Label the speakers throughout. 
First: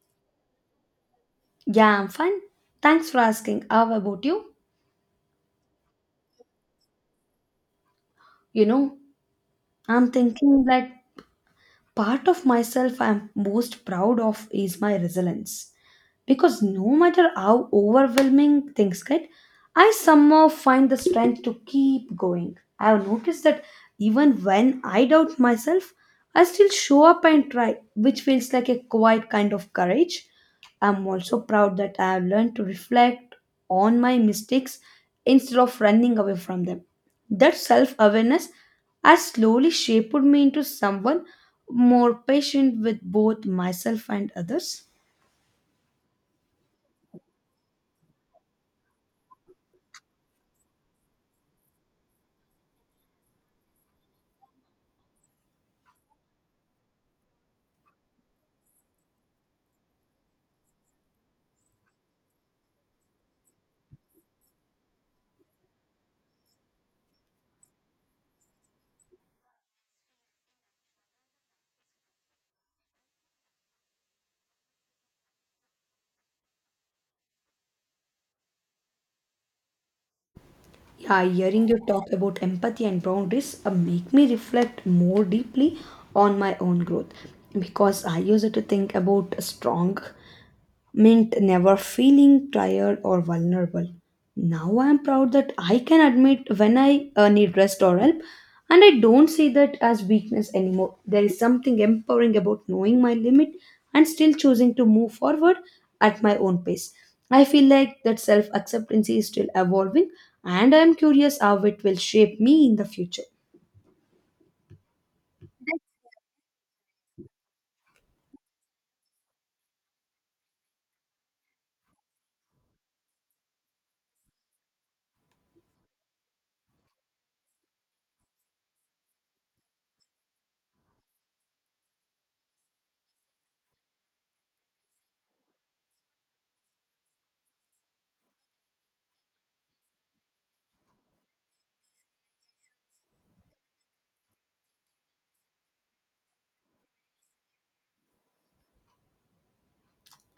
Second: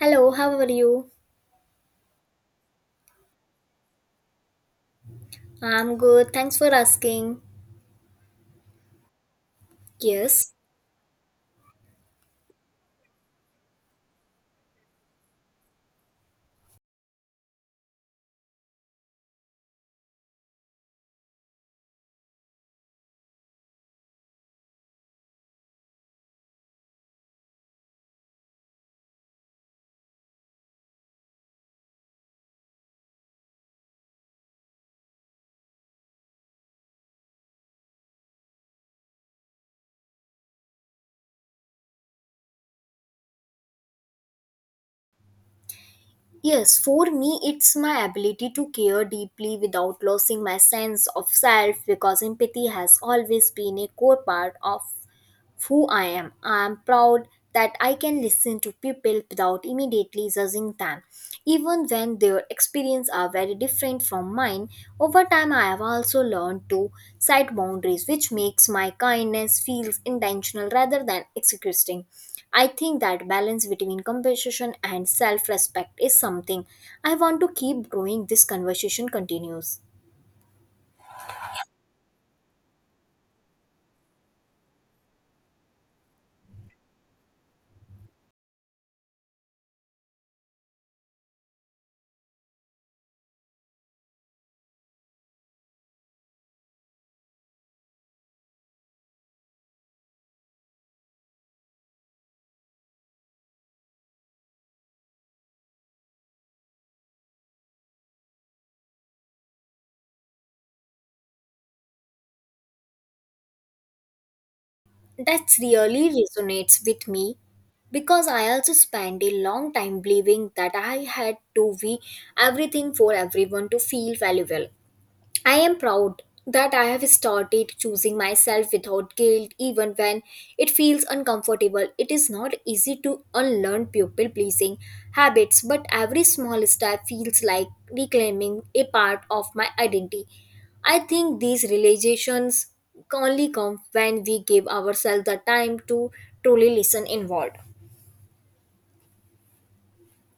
Speaker 1: Hello, how are you?
Speaker 2: Yeah, I'm fine. Thanks for asking. How about you?
Speaker 1: I'm good. Thanks for asking.
Speaker 2: You know, I'm
Speaker 1: Yes.
Speaker 2: thinking that part of myself I'm most proud of is my resilience, because no matter how overwhelming things get, I somehow find the strength to keep going. I have noticed that even when I doubt myself, I still show up and try, which feels like a quiet kind of courage. I'm also proud that I have learned to reflect on my mistakes instead of running away from them. That self awareness has slowly shaped me into someone more patient with both myself and others.
Speaker 1: Yes, for me, it's my ability to care deeply without losing my sense of self because empathy has always been a core part of who I am. I am proud that I can listen to people without immediately judging them, even when their experiences are very different from mine. Over time, I have also learned to set boundaries, which makes my kindness feels intentional rather than exhausting. I think that balance between compassion and self-respect is something I want to keep growing. This conversation continues.
Speaker 2: Yeah, hearing you talk about empathy and boundaries make me reflect more deeply on my own growth, because I used to think about strong meant never feeling tired or vulnerable. Now I am proud that I can admit when I need rest or help, and I don't see that as weakness anymore. There is something empowering about knowing my limit and still choosing to move forward at my own pace. I feel like that self acceptance is still evolving, and I am curious how it will shape me in the future.
Speaker 1: That really resonates with me because I also spent a long time believing that I had to be everything for everyone to feel valuable. I am proud that I have started choosing myself without guilt, even when it feels uncomfortable. It is not easy to unlearn people pleasing habits, but every small step feels like reclaiming a part of my identity. I think these realizations only come when we give ourselves the time to truly listen inward.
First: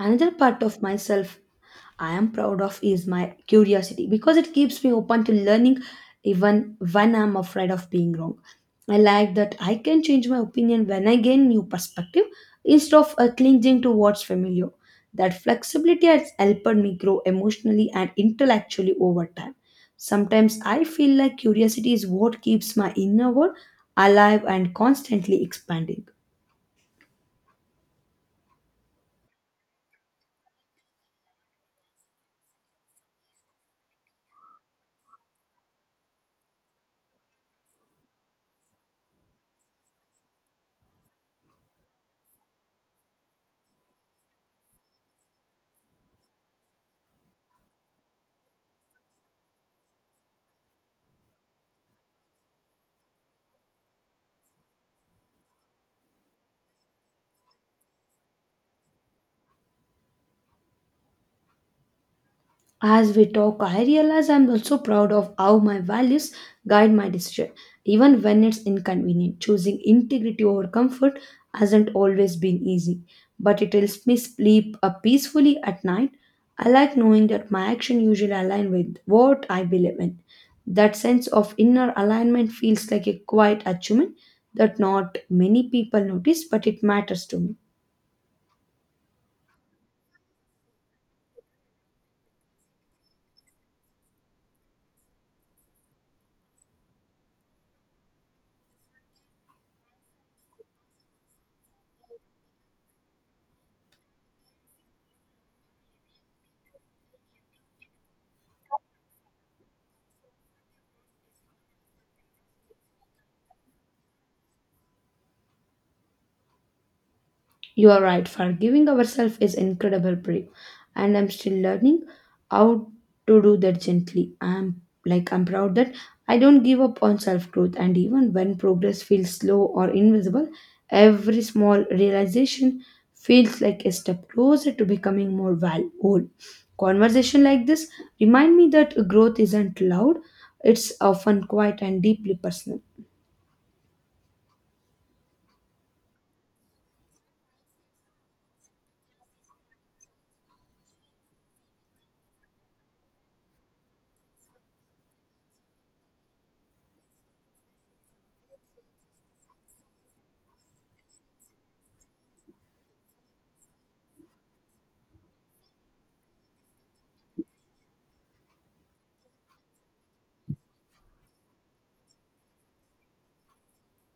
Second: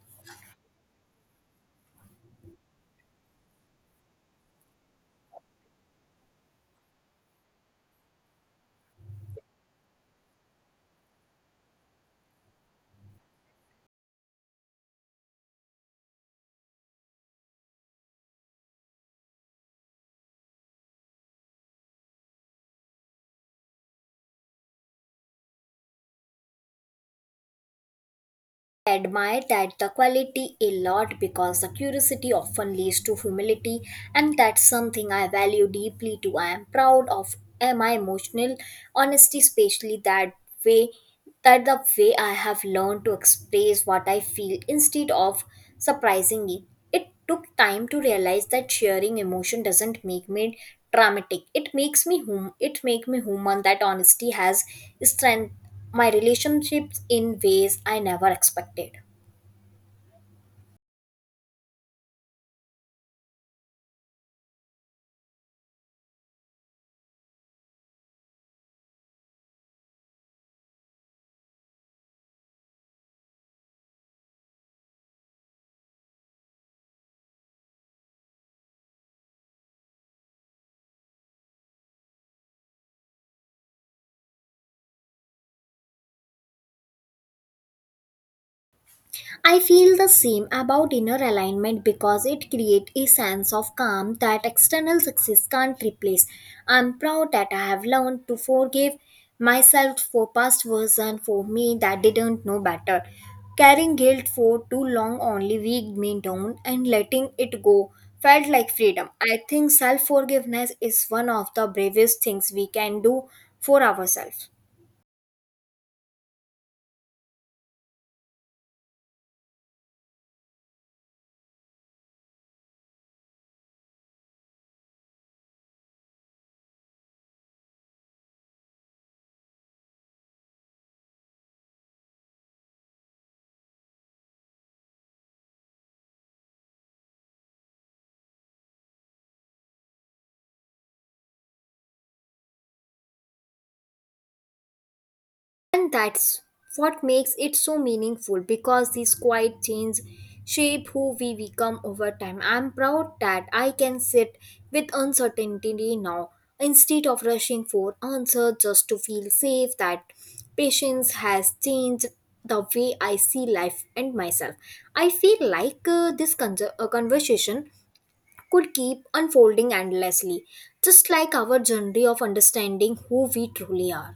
Speaker 2: Another part of myself I am proud of is my curiosity, because it keeps me open to learning even when I'm afraid of being wrong. I like that I can change my opinion when I gain new perspective instead of clinging to what's familiar. That flexibility has helped me grow emotionally and intellectually over time. Sometimes I feel like curiosity is what keeps my inner world alive and constantly expanding.
Speaker 1: Admire that the quality a lot because the curiosity often leads to humility, and that's something I value deeply too. I am proud of my emotional honesty, especially that way, that the way I have learned to express what I feel instead of surprising it. It took time to realize that sharing emotion doesn't make me dramatic. It makes me hum it make me human. That honesty has strengthened my relationships in ways I never expected.
Speaker 2: As we talk, I realize I'm also proud of how my values guide my decision, even when it's inconvenient. Choosing integrity over comfort hasn't always been easy, but it helps me sleep peacefully at night. I like knowing that my action usually align with what I believe in. That sense of inner alignment feels like a quiet achievement that not many people notice, but it matters to me.
Speaker 1: I feel the same about inner alignment because it creates a sense of calm that external success can't replace. I'm proud that I have learned to forgive myself for past version for me that didn't know better. Carrying guilt for too long only weighed me down, and letting it go felt like freedom. I think self forgiveness is one of the bravest things we can do for ourselves.
Speaker 2: You are right, forgiving ourselves is incredible brave. And I'm still learning how to do that gently. I'm proud that I don't give up on self-growth, and even when progress feels slow or invisible, every small realization feels like a step closer to becoming more whole. Conversation like this remind me that growth isn't loud, it's often quiet and deeply personal.
Speaker 1: And that's what makes it so meaningful because these quiet change shape who we become over time. I'm proud that I can sit with uncertainty now instead of rushing for answers just to feel safe. That patience has changed the way I see life and myself. I feel like conversation could keep unfolding endlessly, just like our journey of understanding who we truly are.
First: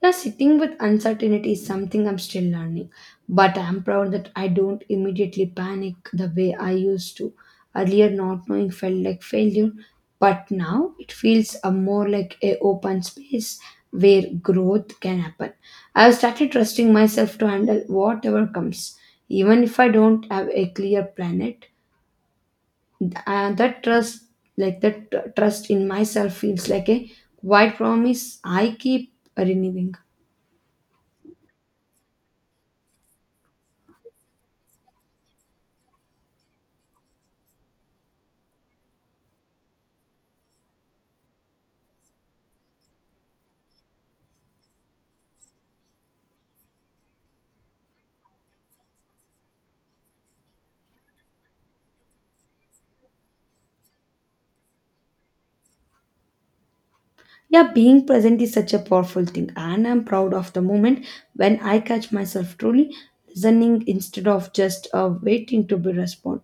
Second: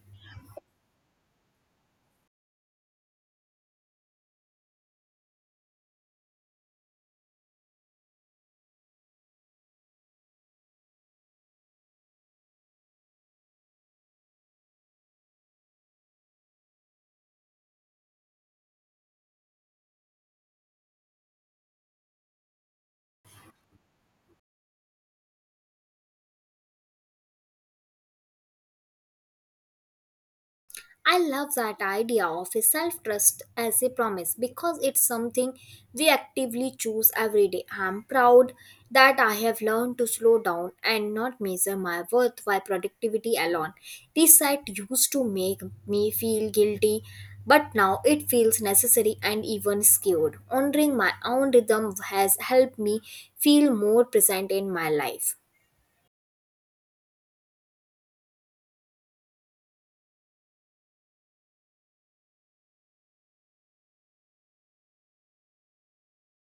Speaker 2: Now, sitting with uncertainty is something I'm still learning, but I'm proud that I don't immediately panic the way I used to. Earlier, not knowing felt like failure, but now it feels a more like a open space where growth can happen. I've started trusting myself to handle whatever comes, even if I don't have a clear plan. Planet. Uh, that trust, that trust in myself, feels like a quiet promise I keep renewing.
Speaker 1: I love that idea of a self trust as a promise because it's something we actively choose every day. I'm proud that I have learned to slow down and not measure my worth by productivity alone. This site used to make me feel guilty, but now it feels necessary and even skewed. Honoring my own rhythm has helped me feel more present in my life.
Speaker 2: Yeah, being present is such a powerful thing, and I'm proud of the moment when I catch myself truly listening instead of just waiting to be responded.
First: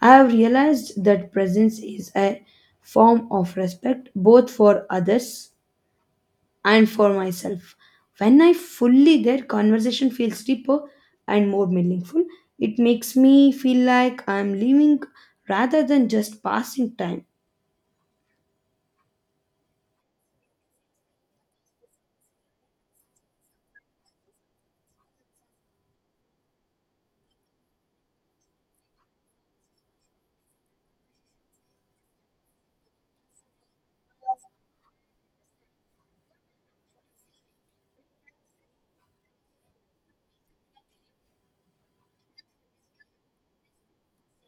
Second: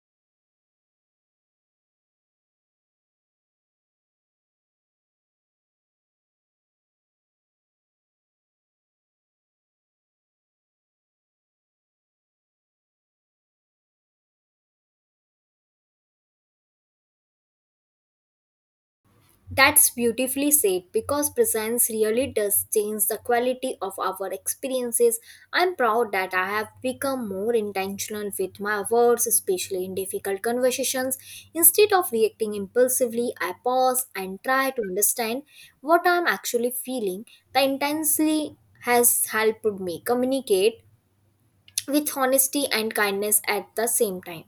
Speaker 2: I have realized that presence is a form of respect, both for others and for myself. When I fully there, conversation feels deeper and more meaningful. It makes me feel like I'm living rather than just passing time.
Speaker 1: That's beautifully said because presence really does change the quality of our experiences. I'm proud that I have become more intentional with my words, especially in difficult conversations. Instead of reacting impulsively, I pause and try to understand what I'm actually feeling. The intensity has helped me communicate with honesty and kindness at the same time.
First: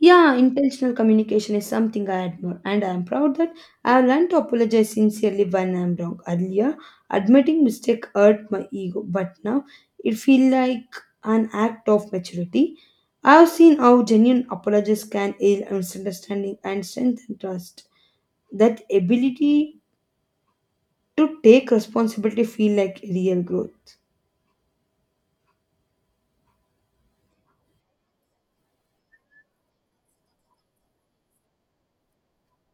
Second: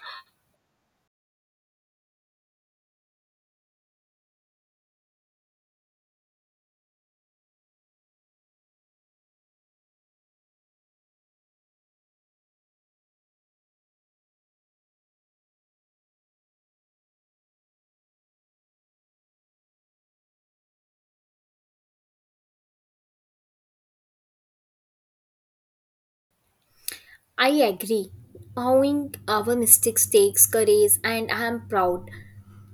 Speaker 2: Yeah, intentional communication is something I admire, and I am proud that I have learned to apologize sincerely when I am wrong. Earlier, admitting mistake hurt my ego, but now it feels like an act of maturity. I have seen how genuine apologies can heal misunderstanding and strengthen trust. That ability to take responsibility feel like real growth.
Speaker 1: I agree. Owning our mistakes takes courage, and I am proud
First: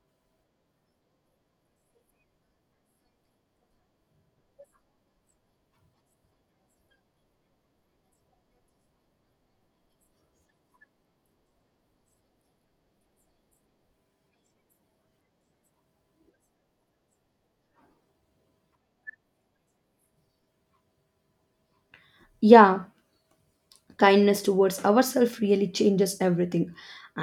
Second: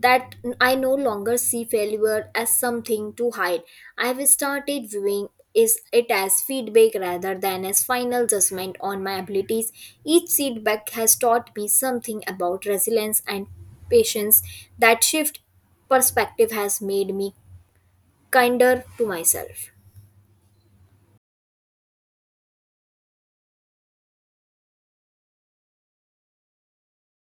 Speaker 1: that I no longer see failure as something to hide. I have started viewing is it as feedback rather than as final judgment on my abilities. Each feedback has taught me something about resilience and patience. That shift perspective has made me kinder to myself.
Speaker 2: Yeah, kindness towards ourselves really changes everything,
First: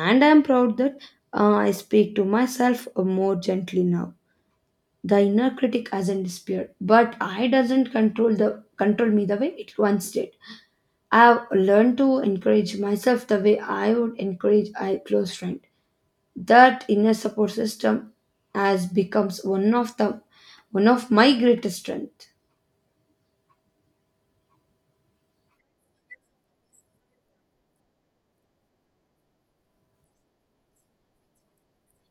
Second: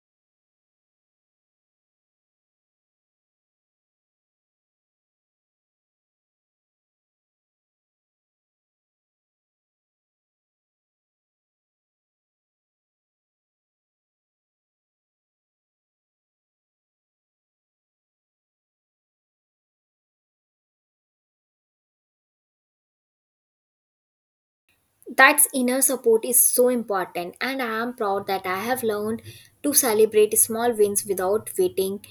Speaker 2: and I am proud that I speak to myself more gently now. The inner critic hasn't disappeared, but I doesn't control me the way it once did. I have learned to encourage myself the way I would encourage a close friend. That inner support system has becomes one of my greatest strength.
Speaker 1: That inner support is so important, and I am proud that I have learned to celebrate small wins without waiting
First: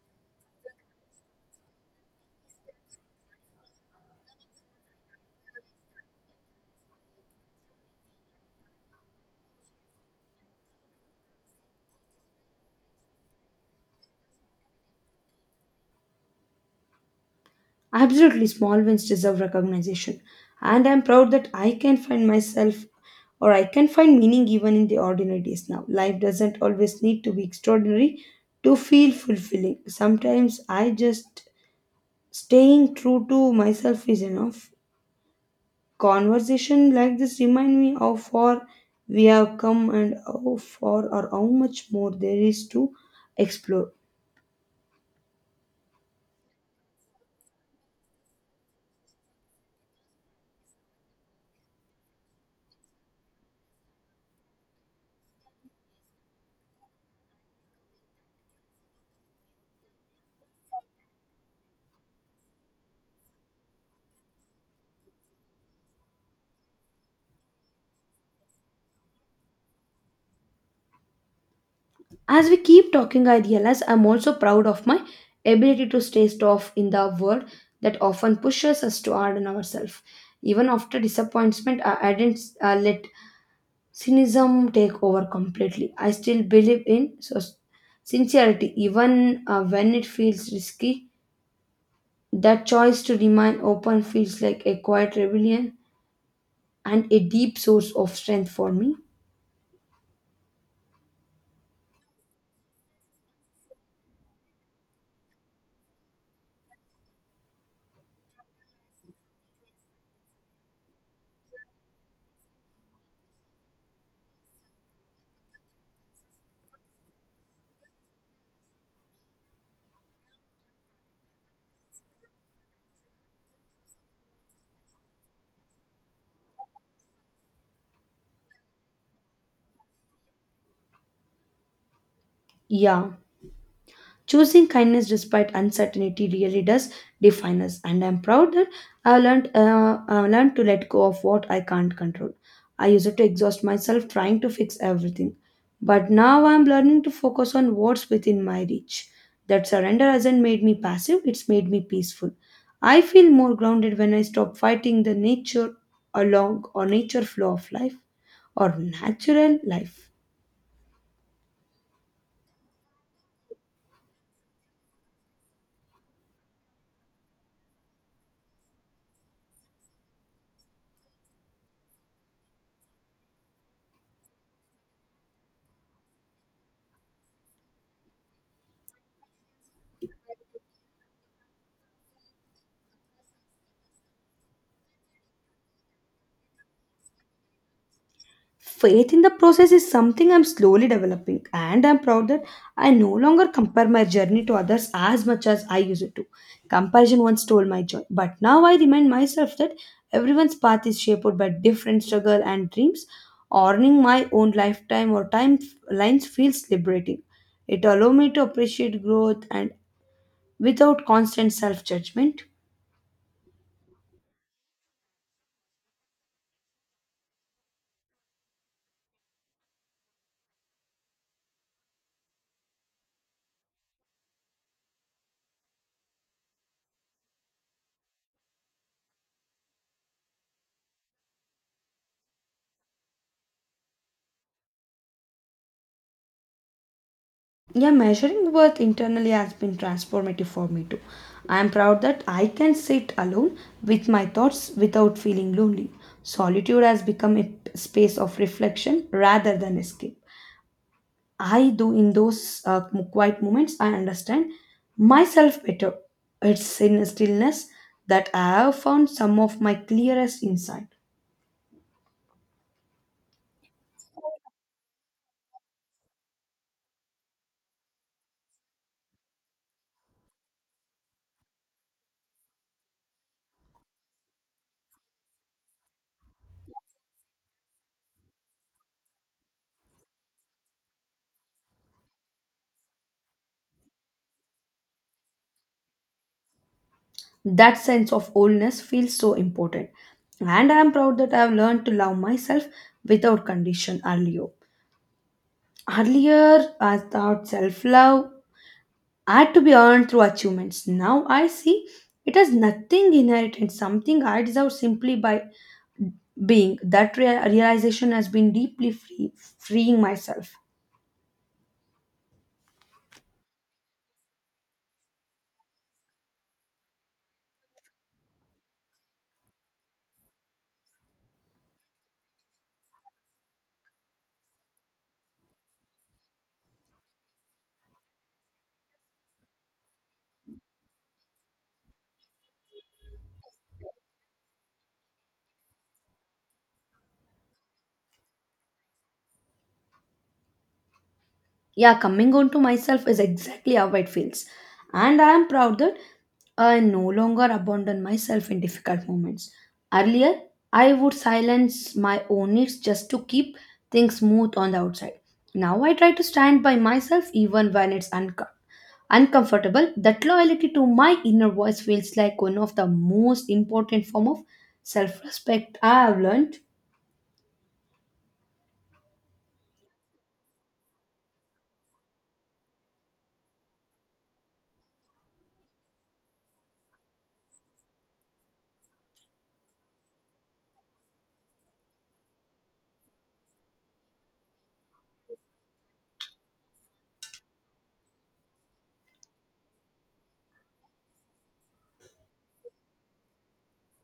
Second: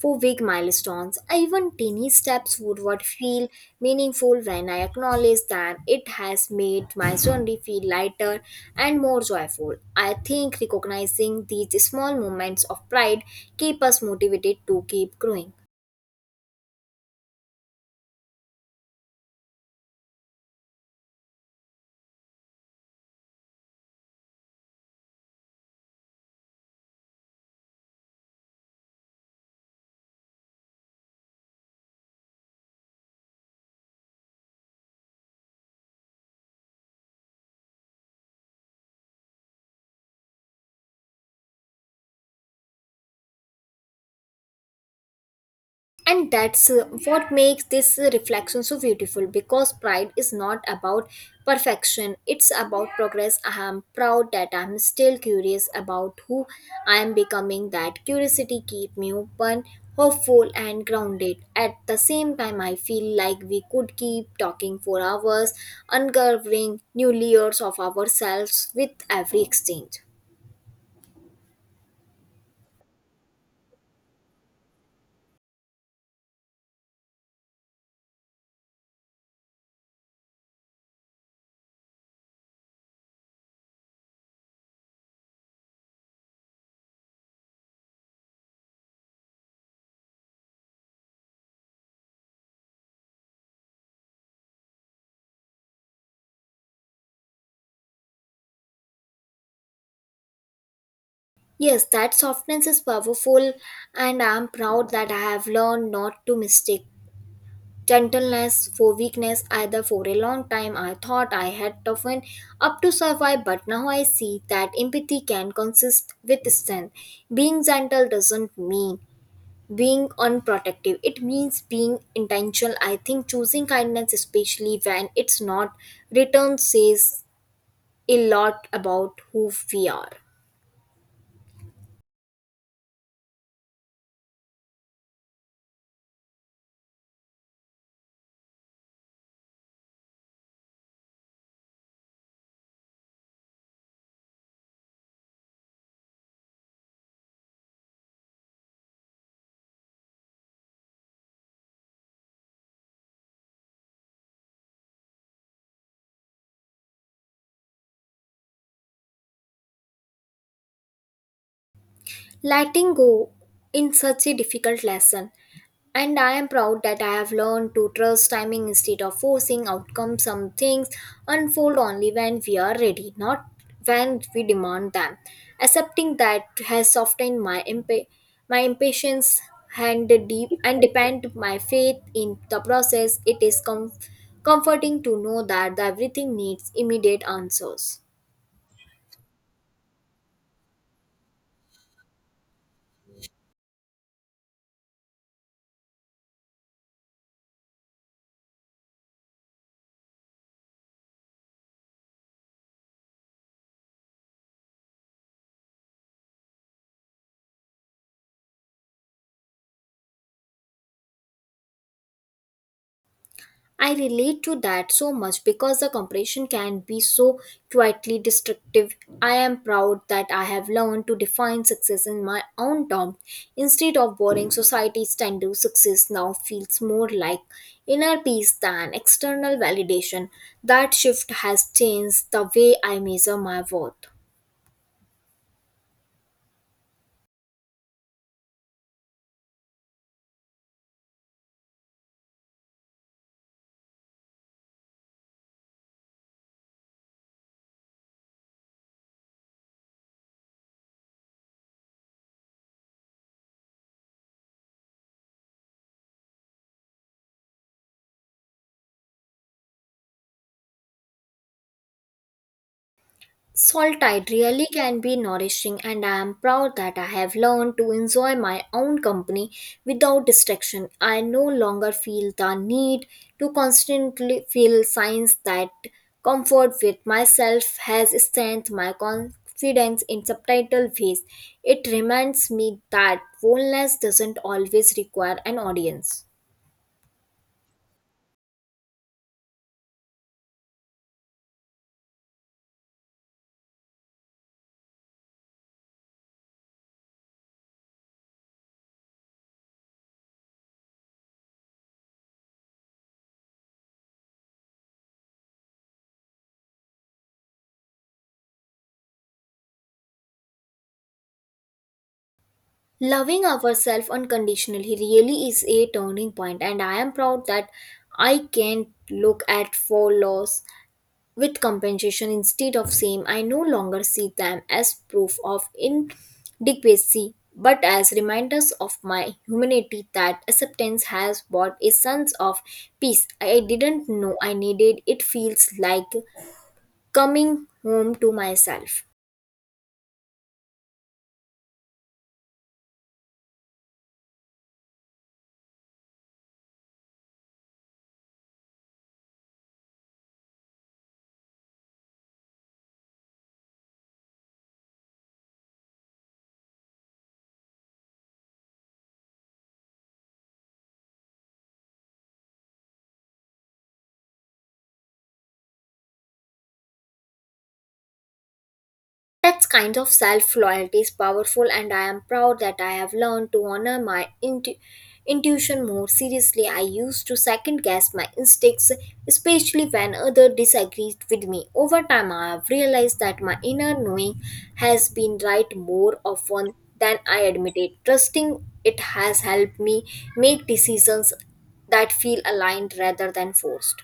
Speaker 1: for big milestones. Even tiny steps would what feel meaningful when I acknowledge them. It has made my journey feel lighter and more joyful. I think recognizing these small moments of pride keep us motivated to keep growing.
Speaker 2: Absolutely, small wins deserve recognition, and I'm proud that I can find meaning even in the ordinary days now. Life doesn't always need to be extraordinary to feel fulfilling. Sometimes I just staying true to myself is enough. Conversation like this remind me how far we have come, and how far or how much more there is to explore.
Speaker 1: And that's what makes this reflection so beautiful because pride is not about perfection, it's about progress. I am proud that I'm still curious about who I am becoming. That curiosity keep me open, hopeful, and grounded at the same time. I feel like we could keep talking for hours, uncovering new layers of ourselves with every exchange.
Speaker 2: As we keep talking, I realize I'm also proud of my ability to stay tough in the world that often pushes us to harden ourselves. Even after disappointment, I didn't let cynicism take over completely. I still believe in so sincerity, even when it feels risky. That choice to remain open feels like a quiet rebellion and a deep source of strength for me.
Speaker 1: Yes, that softness is powerful, and I am proud that I have learned not to mistake gentleness for weakness either. For a long time I thought I had toughened up to survive, but now I see that empathy can consist with strength. Being gentle doesn't mean being unprotective, it means being intentional. I think choosing kindness, especially when it's not returned, says a lot about who we are.
Speaker 2: Yeah. Choosing kindness despite uncertainty really does define us, and I'm proud that I've learned to let go of what I can't control. I used to exhaust myself trying to fix everything, but now I'm learning to focus on what's within my reach. That surrender hasn't made me passive, it's made me peaceful. I feel more grounded when I stop fighting the nature flow of life or natural life.
Speaker 1: Letting go in such a difficult lesson, and I am proud that I have learned to trust timing instead of forcing outcomes. Some things unfold only when we are ready, not when we demand them. Accepting that has softened my impatience and the deep and depend my faith in the process. It is comforting to know that everything needs immediate answers.
Speaker 2: Faith in the process is something I'm slowly developing, and I'm proud that I no longer compare my journey to others as much as I used to. Comparison once stole my joy, but now I remind myself that everyone's path is shaped by different struggle and dreams. Earning my own lifetime or time lines feels liberating. It allows me to appreciate growth and without constant self judgment.
Speaker 1: I relate to that so much because the comparison can be so quietly destructive. I am proud that I have learned to define success in my own terms instead of borrowing society's standard. Success now feels more like inner peace than external validation. That shift has changed the way I measure my worth.
Speaker 2: Yeah, measuring worth internally has been transformative for me too. I am proud that I can sit alone with my thoughts without feeling lonely. Solitude has become a space of reflection rather than escape. I do in those quiet moments, I understand myself better. It's in stillness that I have found some of my clearest insight.
Speaker 1: Solitude really can be nourishing, and I am proud that I have learned to enjoy my own company without distraction. I no longer feel the need to constantly feel signs that comfort with myself has strengthened my confidence in subtitle ways. It reminds me that boldness doesn't always require an audience.
Speaker 2: That sense of wholeness feels so important. And I am proud that I have learned to love myself without condition earlier. Earlier, I thought self love had to be earned through achievements. Now I see it has nothing inherent and something I deserve simply by being. That realization has been freeing myself.
Speaker 1: Loving ourselves unconditionally really is a turning point, and I am proud that I can look at flaws with compensation instead of shame. I no longer see them as proof of inadequacy, but as reminders of my humanity. That acceptance has brought a sense of peace I didn't know I needed. It feels like coming home to myself.
Speaker 2: Yeah, coming on to myself is exactly how it feels, and I am proud that I no longer abandon myself in difficult moments. Earlier, I would silence my own needs just to keep things smooth on the outside. Now I try to stand by myself even when it's uncomfortable. That loyalty to my inner voice feels like one of the most important form of self-respect I have learned.
Speaker 1: That kind of self loyalty is powerful, and I am proud that I have learned to honor my intuition more seriously. I used to second guess my instincts, especially when others disagreed with me. Over time, I have realized that my inner knowing has been right more often than I admitted. Trusting it has helped me make decisions that feel aligned rather than forced.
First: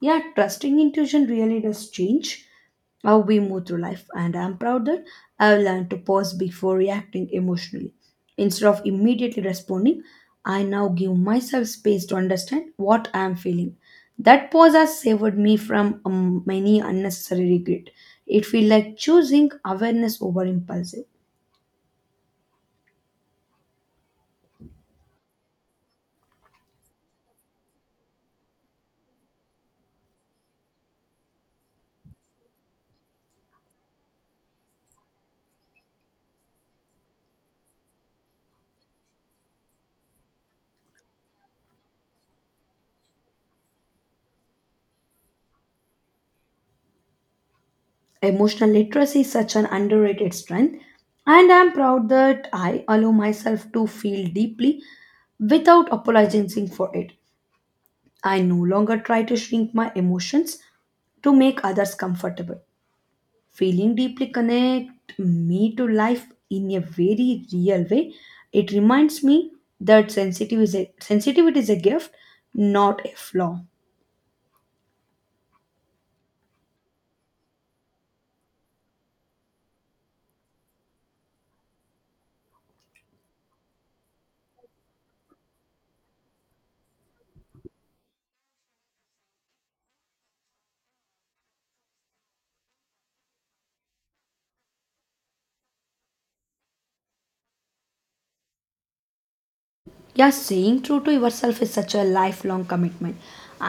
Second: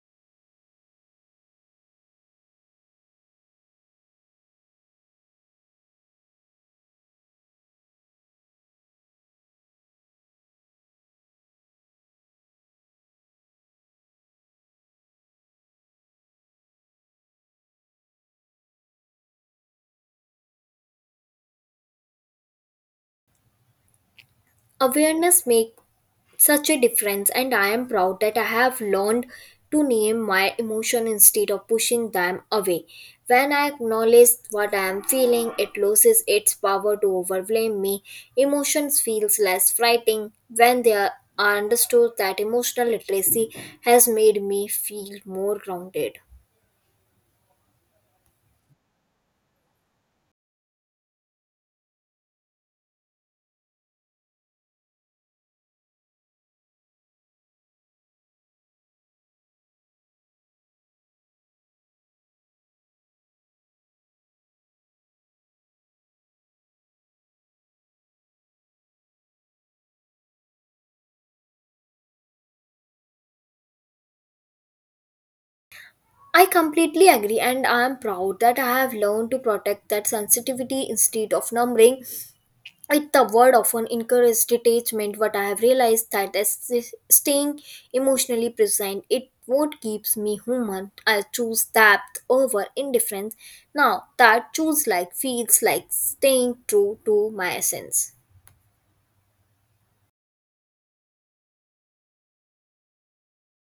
Speaker 2: Yeah, trusting intuition really does change how we move through life, and I'm proud that I've learned to pause before reacting emotionally. Instead of immediately responding, I now give myself space to understand what I'm feeling. That pause has saved me from many unnecessary regret. It feels like choosing awareness over impulsive.
Speaker 1: Awareness makes such a difference, and I am proud that I have learned to name my emotion instead of pushing them away. When I acknowledge what I am feeling, it loses its power to overwhelm me. Emotions feels less frightening when they are understood. That emotional literacy has made me feel more grounded.
Speaker 2: Emotional literacy is such an underrated strength, and I'm proud that I allow myself to feel deeply without apologizing for it. I no longer try to shrink my emotions to make others comfortable. Feeling deeply connect me to life in a very real way. It reminds me that sensitivity is a gift, not a flaw.
Speaker 1: I completely agree, and I am proud that I have learned to protect that sensitivity instead of numbing. If the word often encourages detachment, but I have realized that staying emotionally present it what keeps me human. I choose depth over indifference now. That choose like feels like staying true to my essence.
Speaker 2: Yeah, staying true to yourself is such a lifelong commitment,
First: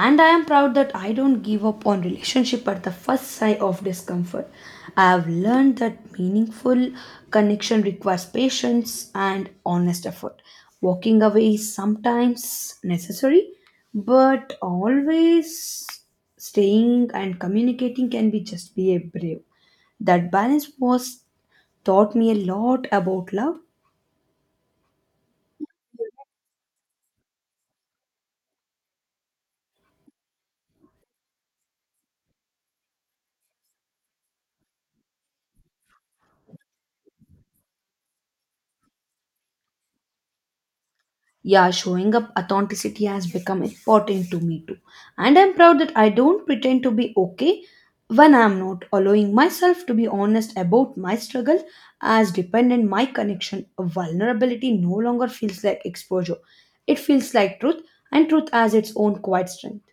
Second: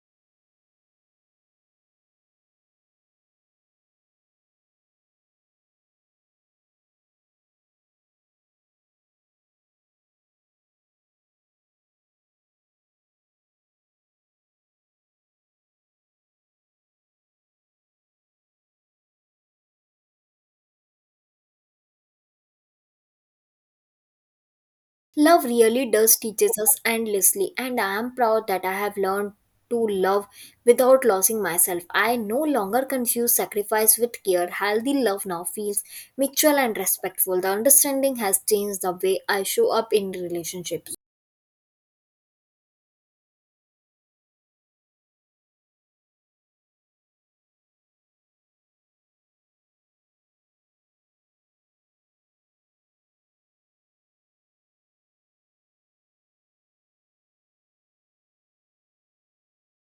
Speaker 2: and I am proud that I don't give up on relationship at the first sign of discomfort. I have learned that meaningful connection requires patience and honest effort. Walking away is sometimes necessary, but always staying and communicating can be just be a brave. That balance was taught me a lot about love.
Speaker 1: Love really does teaches us endlessly, and I am proud that I have learned to love without losing myself. I no longer confuse sacrifice with care. Healthy love now feels mutual and respectful. The understanding has changed the way I show up in relationships.
Speaker 2: Yeah, showing up authenticity has become important to me too. And I'm proud that I don't pretend to be okay when I'm not, allowing myself to be honest about my struggle as dependent my connection. Vulnerability no longer feels like exposure. It feels like truth, and truth has its own quiet strength.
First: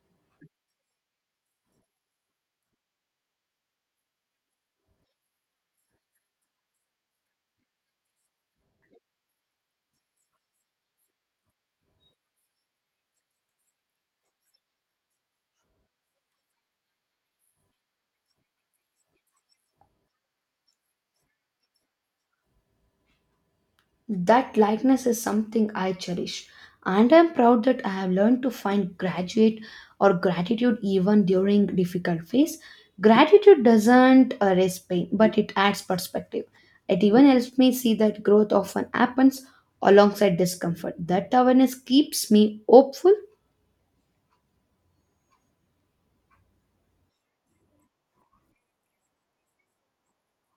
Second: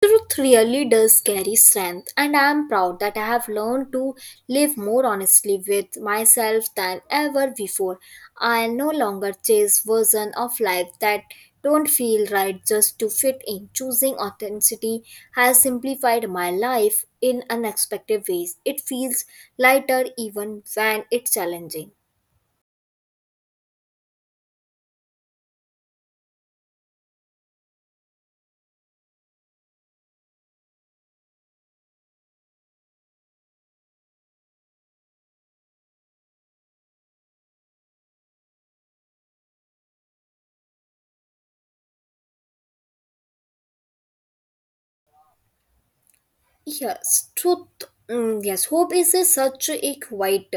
Speaker 1: Truth really does carry strength, and I am proud that I have learned to live more honestly with myself than ever before. I no longer chase versions of life that don't feel right just to fit in. Choosing authenticity has simplified my life in unexpected ways. It feels lighter even when it's challenging.
Speaker 2: That likeness is something I cherish, and I am proud that I have learned to find graduate or gratitude even during difficult phase. Gratitude doesn't erase pain, but it adds perspective. It even helps me see that growth often happens alongside discomfort. That awareness keeps me hopeful,
Speaker 1: Yes, truth. Yes, hope is a, such a quiet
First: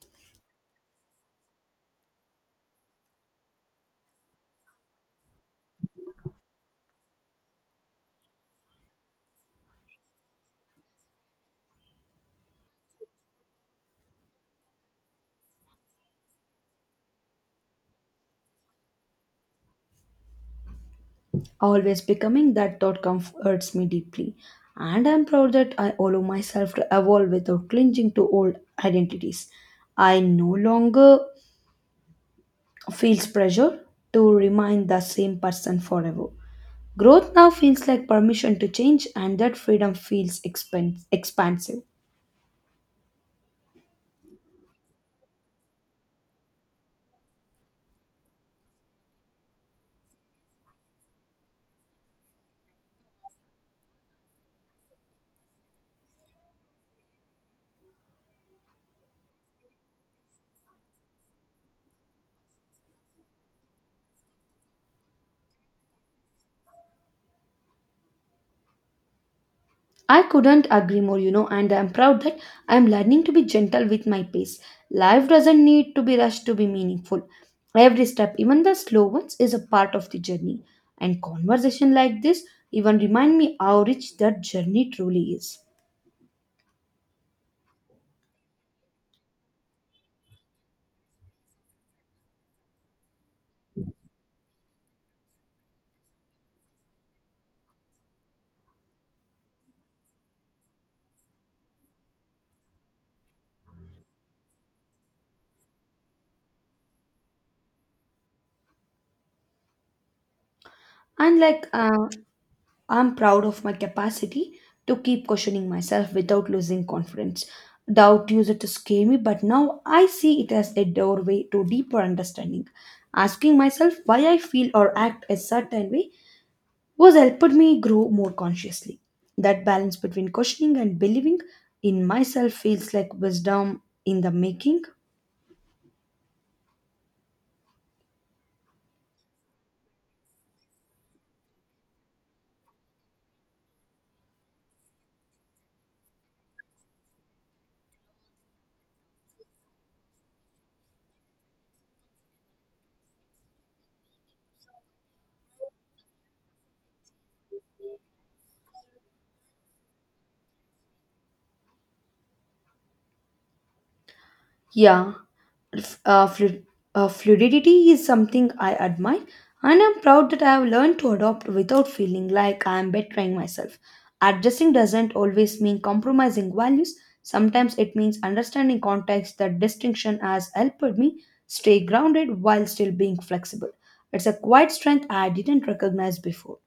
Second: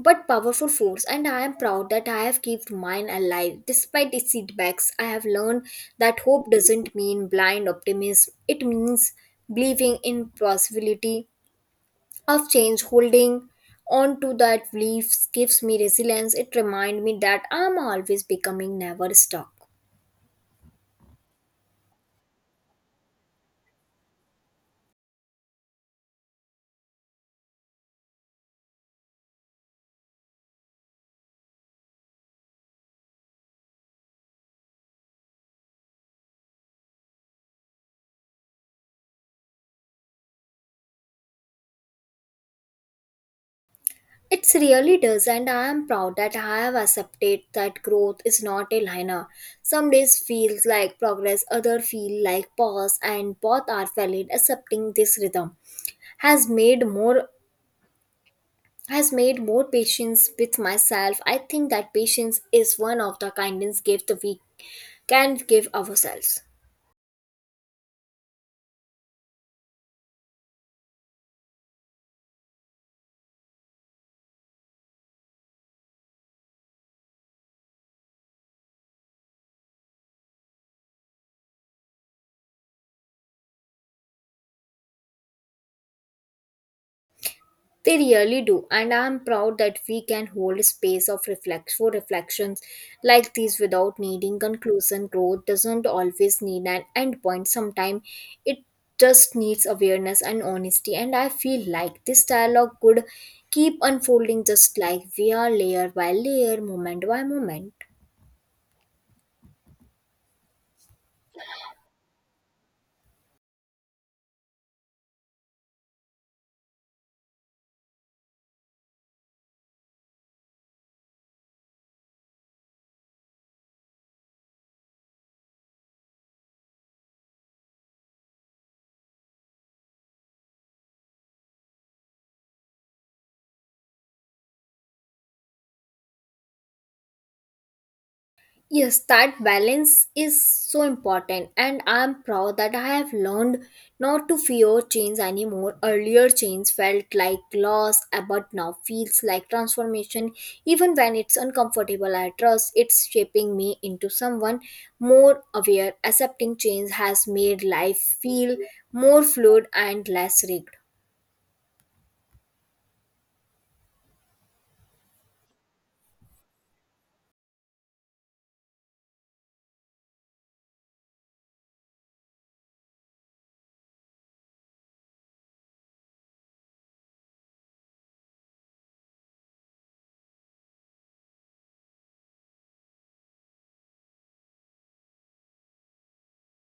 Speaker 1: but powerful force. And I am proud that I have kept mine alive despite its setbacks. I have learned that hope doesn't mean blind optimism, it means believing in possibility of change. Holding on to that belief gives me resilience. It reminds me that I am always becoming, never stuck.
Speaker 2: always becoming that thought comforts me deeply. And I'm proud that I allow myself to evolve without clinging to old identities. I no longer feels pressure to remind the same person forever. Growth now feels like permission to change, and that freedom feels expansive.
Speaker 1: It really does, and I am proud that I have accepted that growth is not a linear. Some days feels like progress, other feel like pause, and both are valid. Accepting this rhythm has made more has made more patience with myself. I think that patience is one of the kindness gift we can give ourselves.
Speaker 2: I couldn't agree more, and I'm proud that I'm learning to be gentle with my pace. Life doesn't need to be rushed to be meaningful. Every step, even the slow ones, is a part of the journey. And conversation like this even remind me how rich that journey truly is.
Speaker 1: They really do, and I'm proud that we can hold a space of reflect for reflections like these without needing conclusion. Growth doesn't always need an endpoint. Sometimes it just needs awareness and honesty. And I feel like this dialogue could keep unfolding just like we are, layer by layer, moment by moment.
Speaker 2: And like I'm proud of my capacity to keep questioning myself without losing confidence. Doubt used to scare me, but now I see it as a doorway to deeper understanding. Asking myself why I feel or act a certain way was helped me grow more consciously. That balance between questioning and believing in myself feels like wisdom in the making.
Speaker 1: Yes, that balance is so important, and I'm proud that I have learned not to fear change anymore. Earlier, change felt like loss, but now feels like transformation. Even when it's uncomfortable, I trust it's shaping me into someone more aware. Accepting change has made life feel more fluid and less rigged.
Speaker 2: Yeah, f- uh, flu- fluidity is something I admire, and I'm proud that I have learned to adopt without feeling like I am betraying myself. Adjusting doesn't always mean compromising values, sometimes it means understanding context. That distinction has helped me stay grounded while still being flexible. It's a quiet strength I didn't recognize before.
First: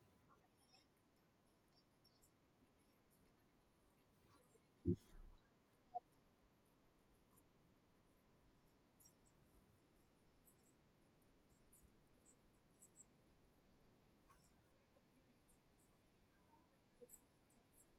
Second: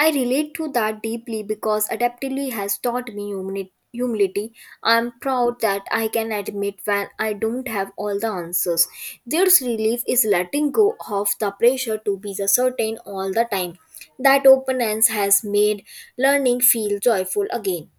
Speaker 1: I relate to that deeply because adaptively has taught me humility. I'm proud that I can admit when I don't have all the answers. This relief is letting go of the pressure to be the certain all the time. That openness has made learning feel joyful again.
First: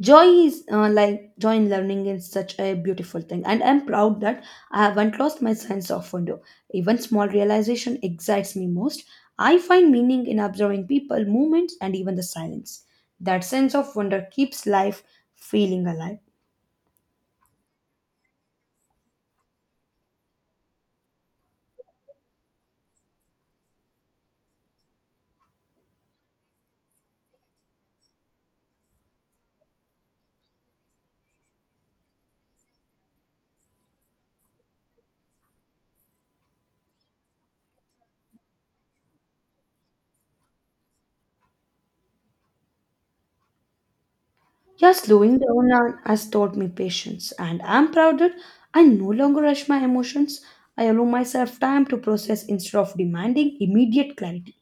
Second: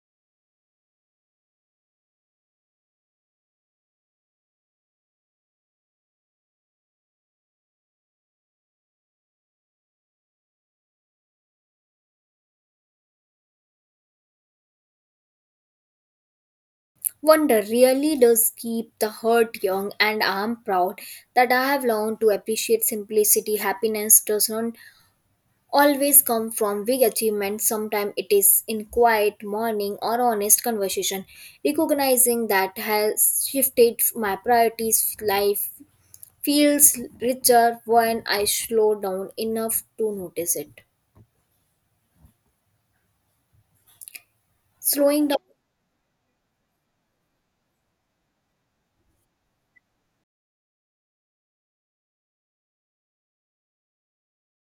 Speaker 2: Joy is joy in learning is such a beautiful thing, and I'm proud that I haven't lost my sense of wonder. Even small realization excites me most. I find meaning in observing people movements and even the silence. That sense of wonder keeps life feeling alive.
Speaker 1: Wonder really does keep the heart young, and I'm proud that I have learned to appreciate simplicity. Happiness does not always come from big achievements. Sometimes it is in quiet morning or honest conversation. Recognizing that has shifted my priorities. Life feels richer when I slow down enough to notice it.
Speaker 2: Yeah,
Speaker 1: Slowing
Speaker 2: slowing
Speaker 1: down,
Speaker 2: down now has taught me patience, and I'm proud that I no longer rush my emotions. I allow myself time to process instead of demanding immediate clarity.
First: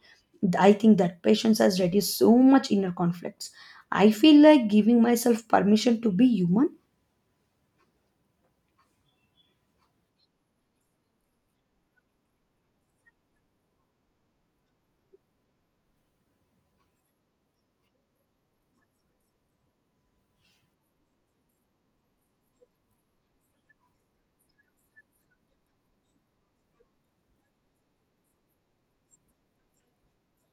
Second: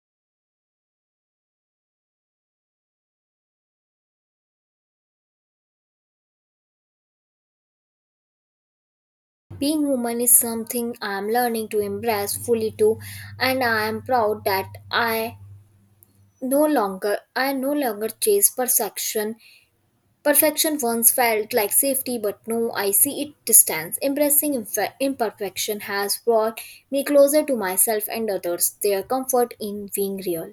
Speaker 2: I think that patience has reduced so much inner conflicts. I feel like giving myself permission to be human.
Speaker 1: being human is something I am learning to embrace fully too, and I am proud that I no longer chase perfection. Perfection once felt like safety, but now I see it distance. Embracing imperfection has brought me closer to myself and others, their comfort in being real.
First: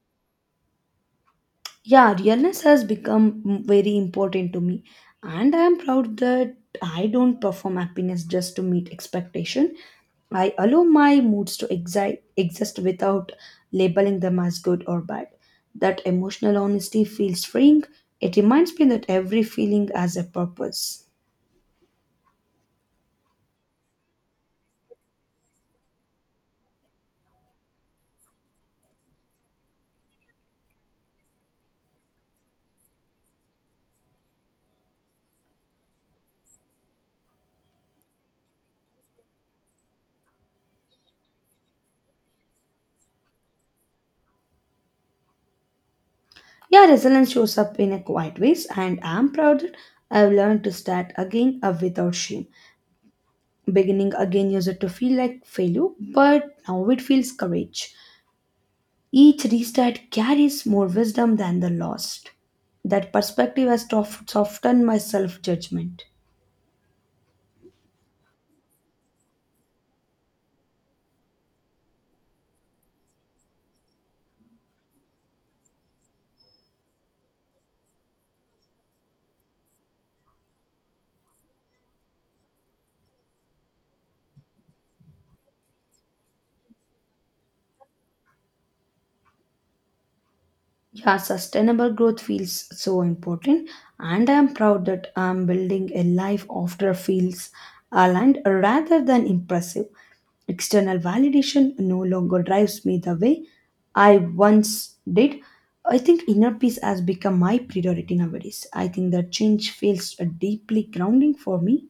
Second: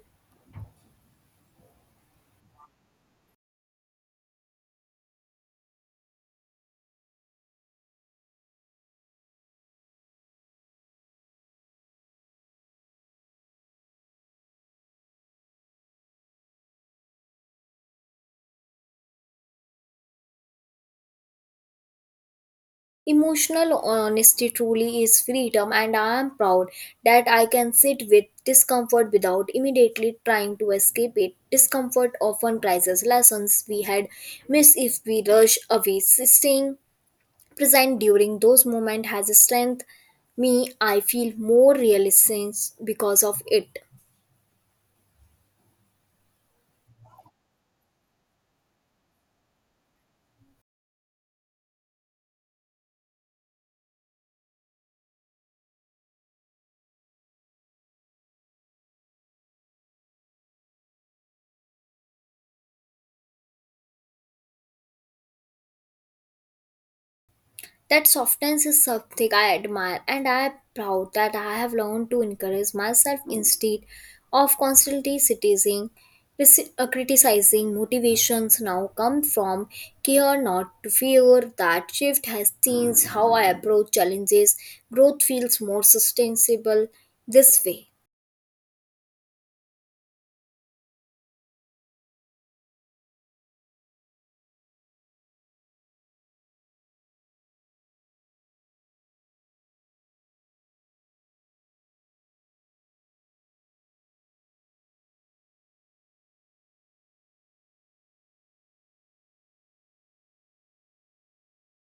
Speaker 2: Yeah, realness has become very important to me, and I am proud that I don't perform happiness just to meet expectation. I allow my moods to exist without labeling them as good or bad. That emotional honesty feels freeing. It reminds me that every feeling has a purpose.
Speaker 1: Emotional honesty truly is freedom, and I am proud that I can sit with discomfort without immediately trying to escape it. Discomfort often prizes lessons we had missed if we rush away. Staying present during those moments has strengthened me. I feel more realistic because of it.
Speaker 2: Yeah, resilience shows up in a quiet ways, and I'm proud that I've learned to start again without shame. Beginning again used to feel like failure, but now it feels courage. Each restart carries more wisdom than the lost. That perspective has softened my self judgment.
Speaker 1: That softness is something I admire, and I am proud that I have learned to encourage myself instead of constantly criticizing. Criticizing motivations now come from care, not to fear. That shift has changed how I approach challenges. Growth feels more sustainable this way.
Speaker 2: Yeah, sustainable growth feels so important, and I am proud that I am building a life after feels aligned rather than impressive. External validation no longer drives me the way I once did. I think inner peace has become my priority nowadays. I think that change feels deeply grounding for me.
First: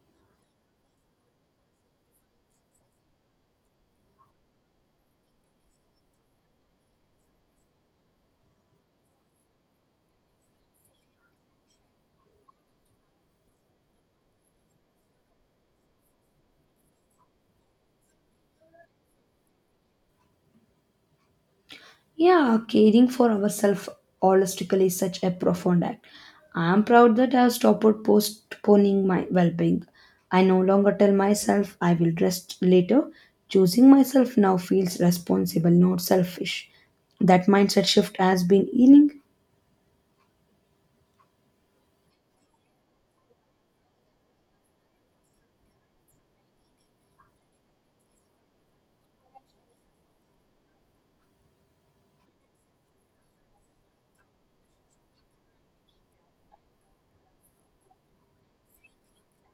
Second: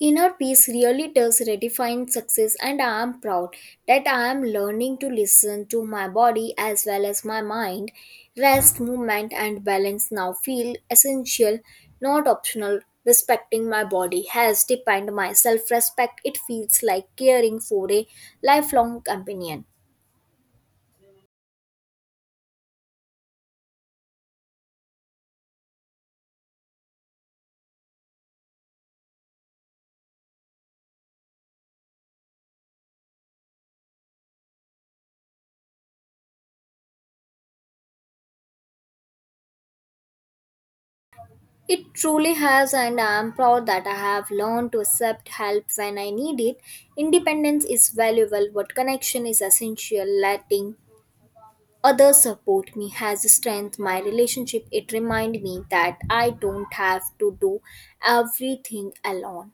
Speaker 1: Inner peace really does redefine success, and I am proud that I am learning to listen to my body as well as my mind. Rest, movement, and balance now feel essential, not optional. Respecting my body has deepened my self respect. It feels like caring for a lifelong companion.
Speaker 2: Yeah, caring for ourselves holistically is such a profound act. I am proud that I have stopped postponing my well being. I no longer tell myself I will rest later. Choosing myself now feels responsible, not selfish. That mindset shift has been healing.
Speaker 1: It truly has, and I am proud that I have learned to accept help when I need it. Independence is valuable, but connection is essential. Letting others support me has strengthened my relationship. It reminds me that I don't have to do everything alone.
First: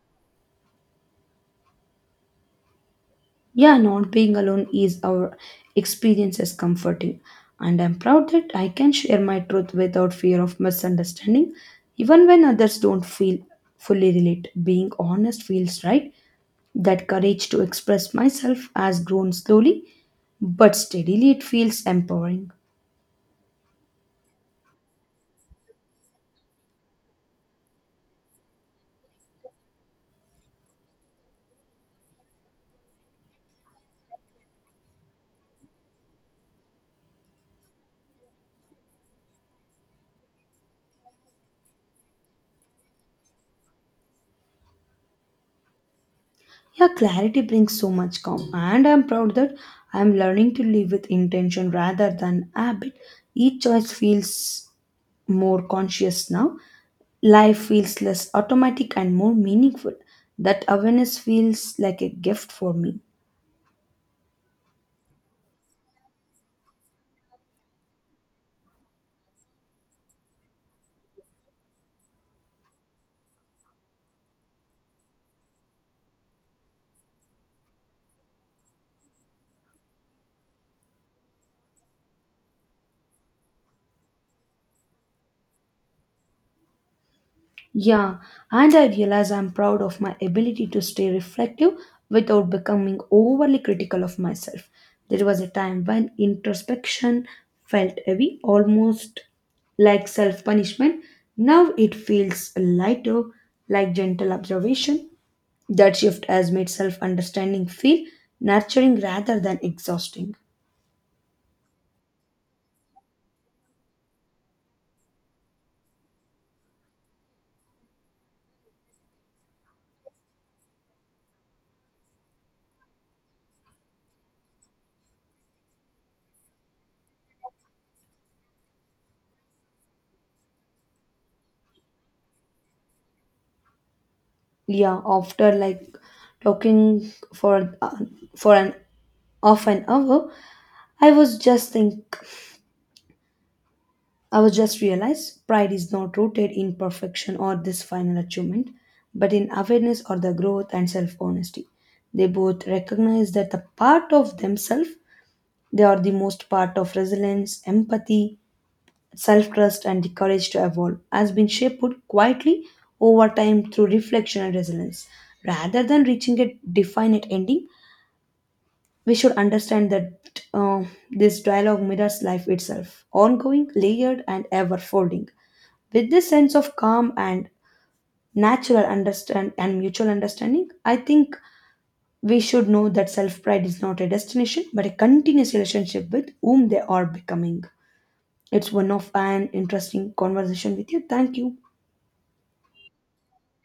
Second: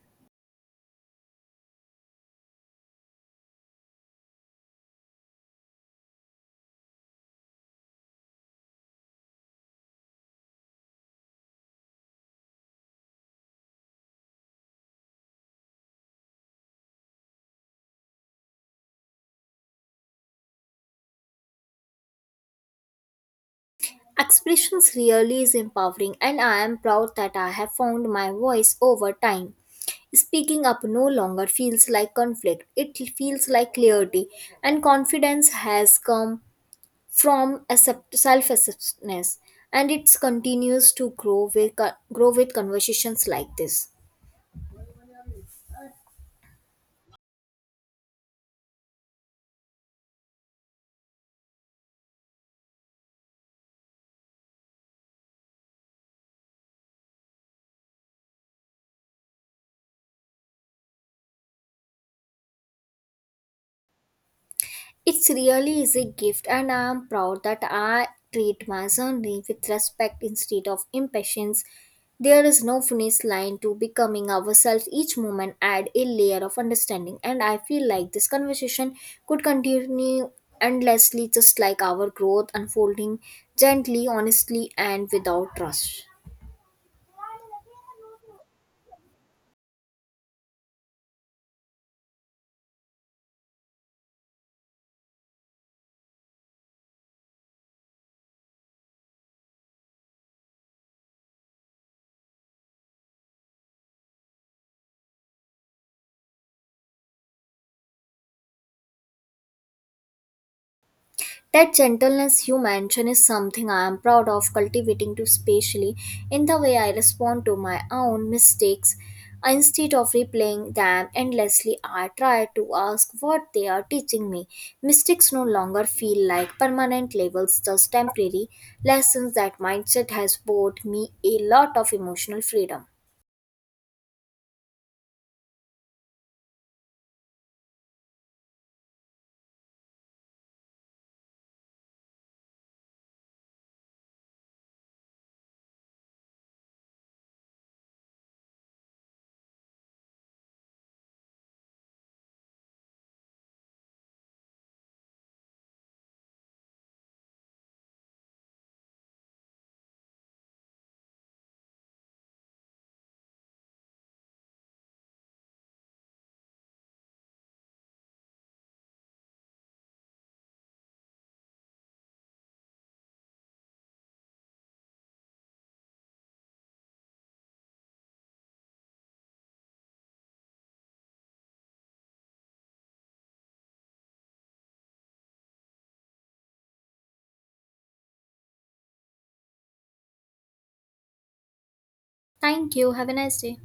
Speaker 2: Yeah, not being alone is our experience is comforting, and I'm proud that I can share my truth without fear of misunderstanding, even when others don't feel fully relate. Being honest feels right. That courage to express myself has grown slowly, but steadily it feels empowering.
Speaker 1: Expressions really is empowering, and I am proud that I have found my voice over time. Speaking up no longer feels like conflict, it feels like clarity, and confidence has come from self acceptance, and it continues to grow with conversations like this.
Speaker 2: Yeah, clarity brings so much calm, and I'm proud that I'm learning to live with intention rather than habit. Each choice feels more conscious now. Life feels less automatic and more meaningful. That awareness feels like a gift for me.
Speaker 1: It's really is a gift, and I'm proud that I treat my journey with respect instead of impatience. There is no finish line to becoming ourselves. Each moment add a layer of understanding, and I feel like this conversation could continue endlessly, just like our growth unfolding gently, honestly, and without rush.
Speaker 2: Yeah, and I realize I'm proud of my ability to stay reflective without becoming overly critical of myself. There was a time when introspection felt heavy, almost like self punishment. Now it feels lighter, like gentle observation. That shift has made self understanding feel nurturing rather than exhausting.
Speaker 1: That gentleness you mention is something I am proud of cultivating too, especially in the way I respond to my own mistakes. Instead of replaying them endlessly, I try to ask what they are teaching me. Mistakes no longer feel like permanent labels, just temporary lessons. That mindset has bought me a lot of emotional freedom.
Speaker 2: Yeah, after like talking for an of an hour, i was just think I was just realized pride is not rooted in perfection or this final achievement, but in awareness or the growth and self honesty. They both recognize that the part of themselves they are the most part of resilience empathy, self trust, and the courage to evolve has been shaped quietly over time through reflection and resilience rather than reaching a definite ending. We should understand that this dialogue mirrors life itself, ongoing, layered, and ever folding. With this sense of calm and natural understand and mutual understanding, I think we should know that self pride is not a destination but a continuous relationship with whom they are becoming. It's one of an interesting conversation with you. Thank you.
Speaker 1: Thank you. Have a nice day.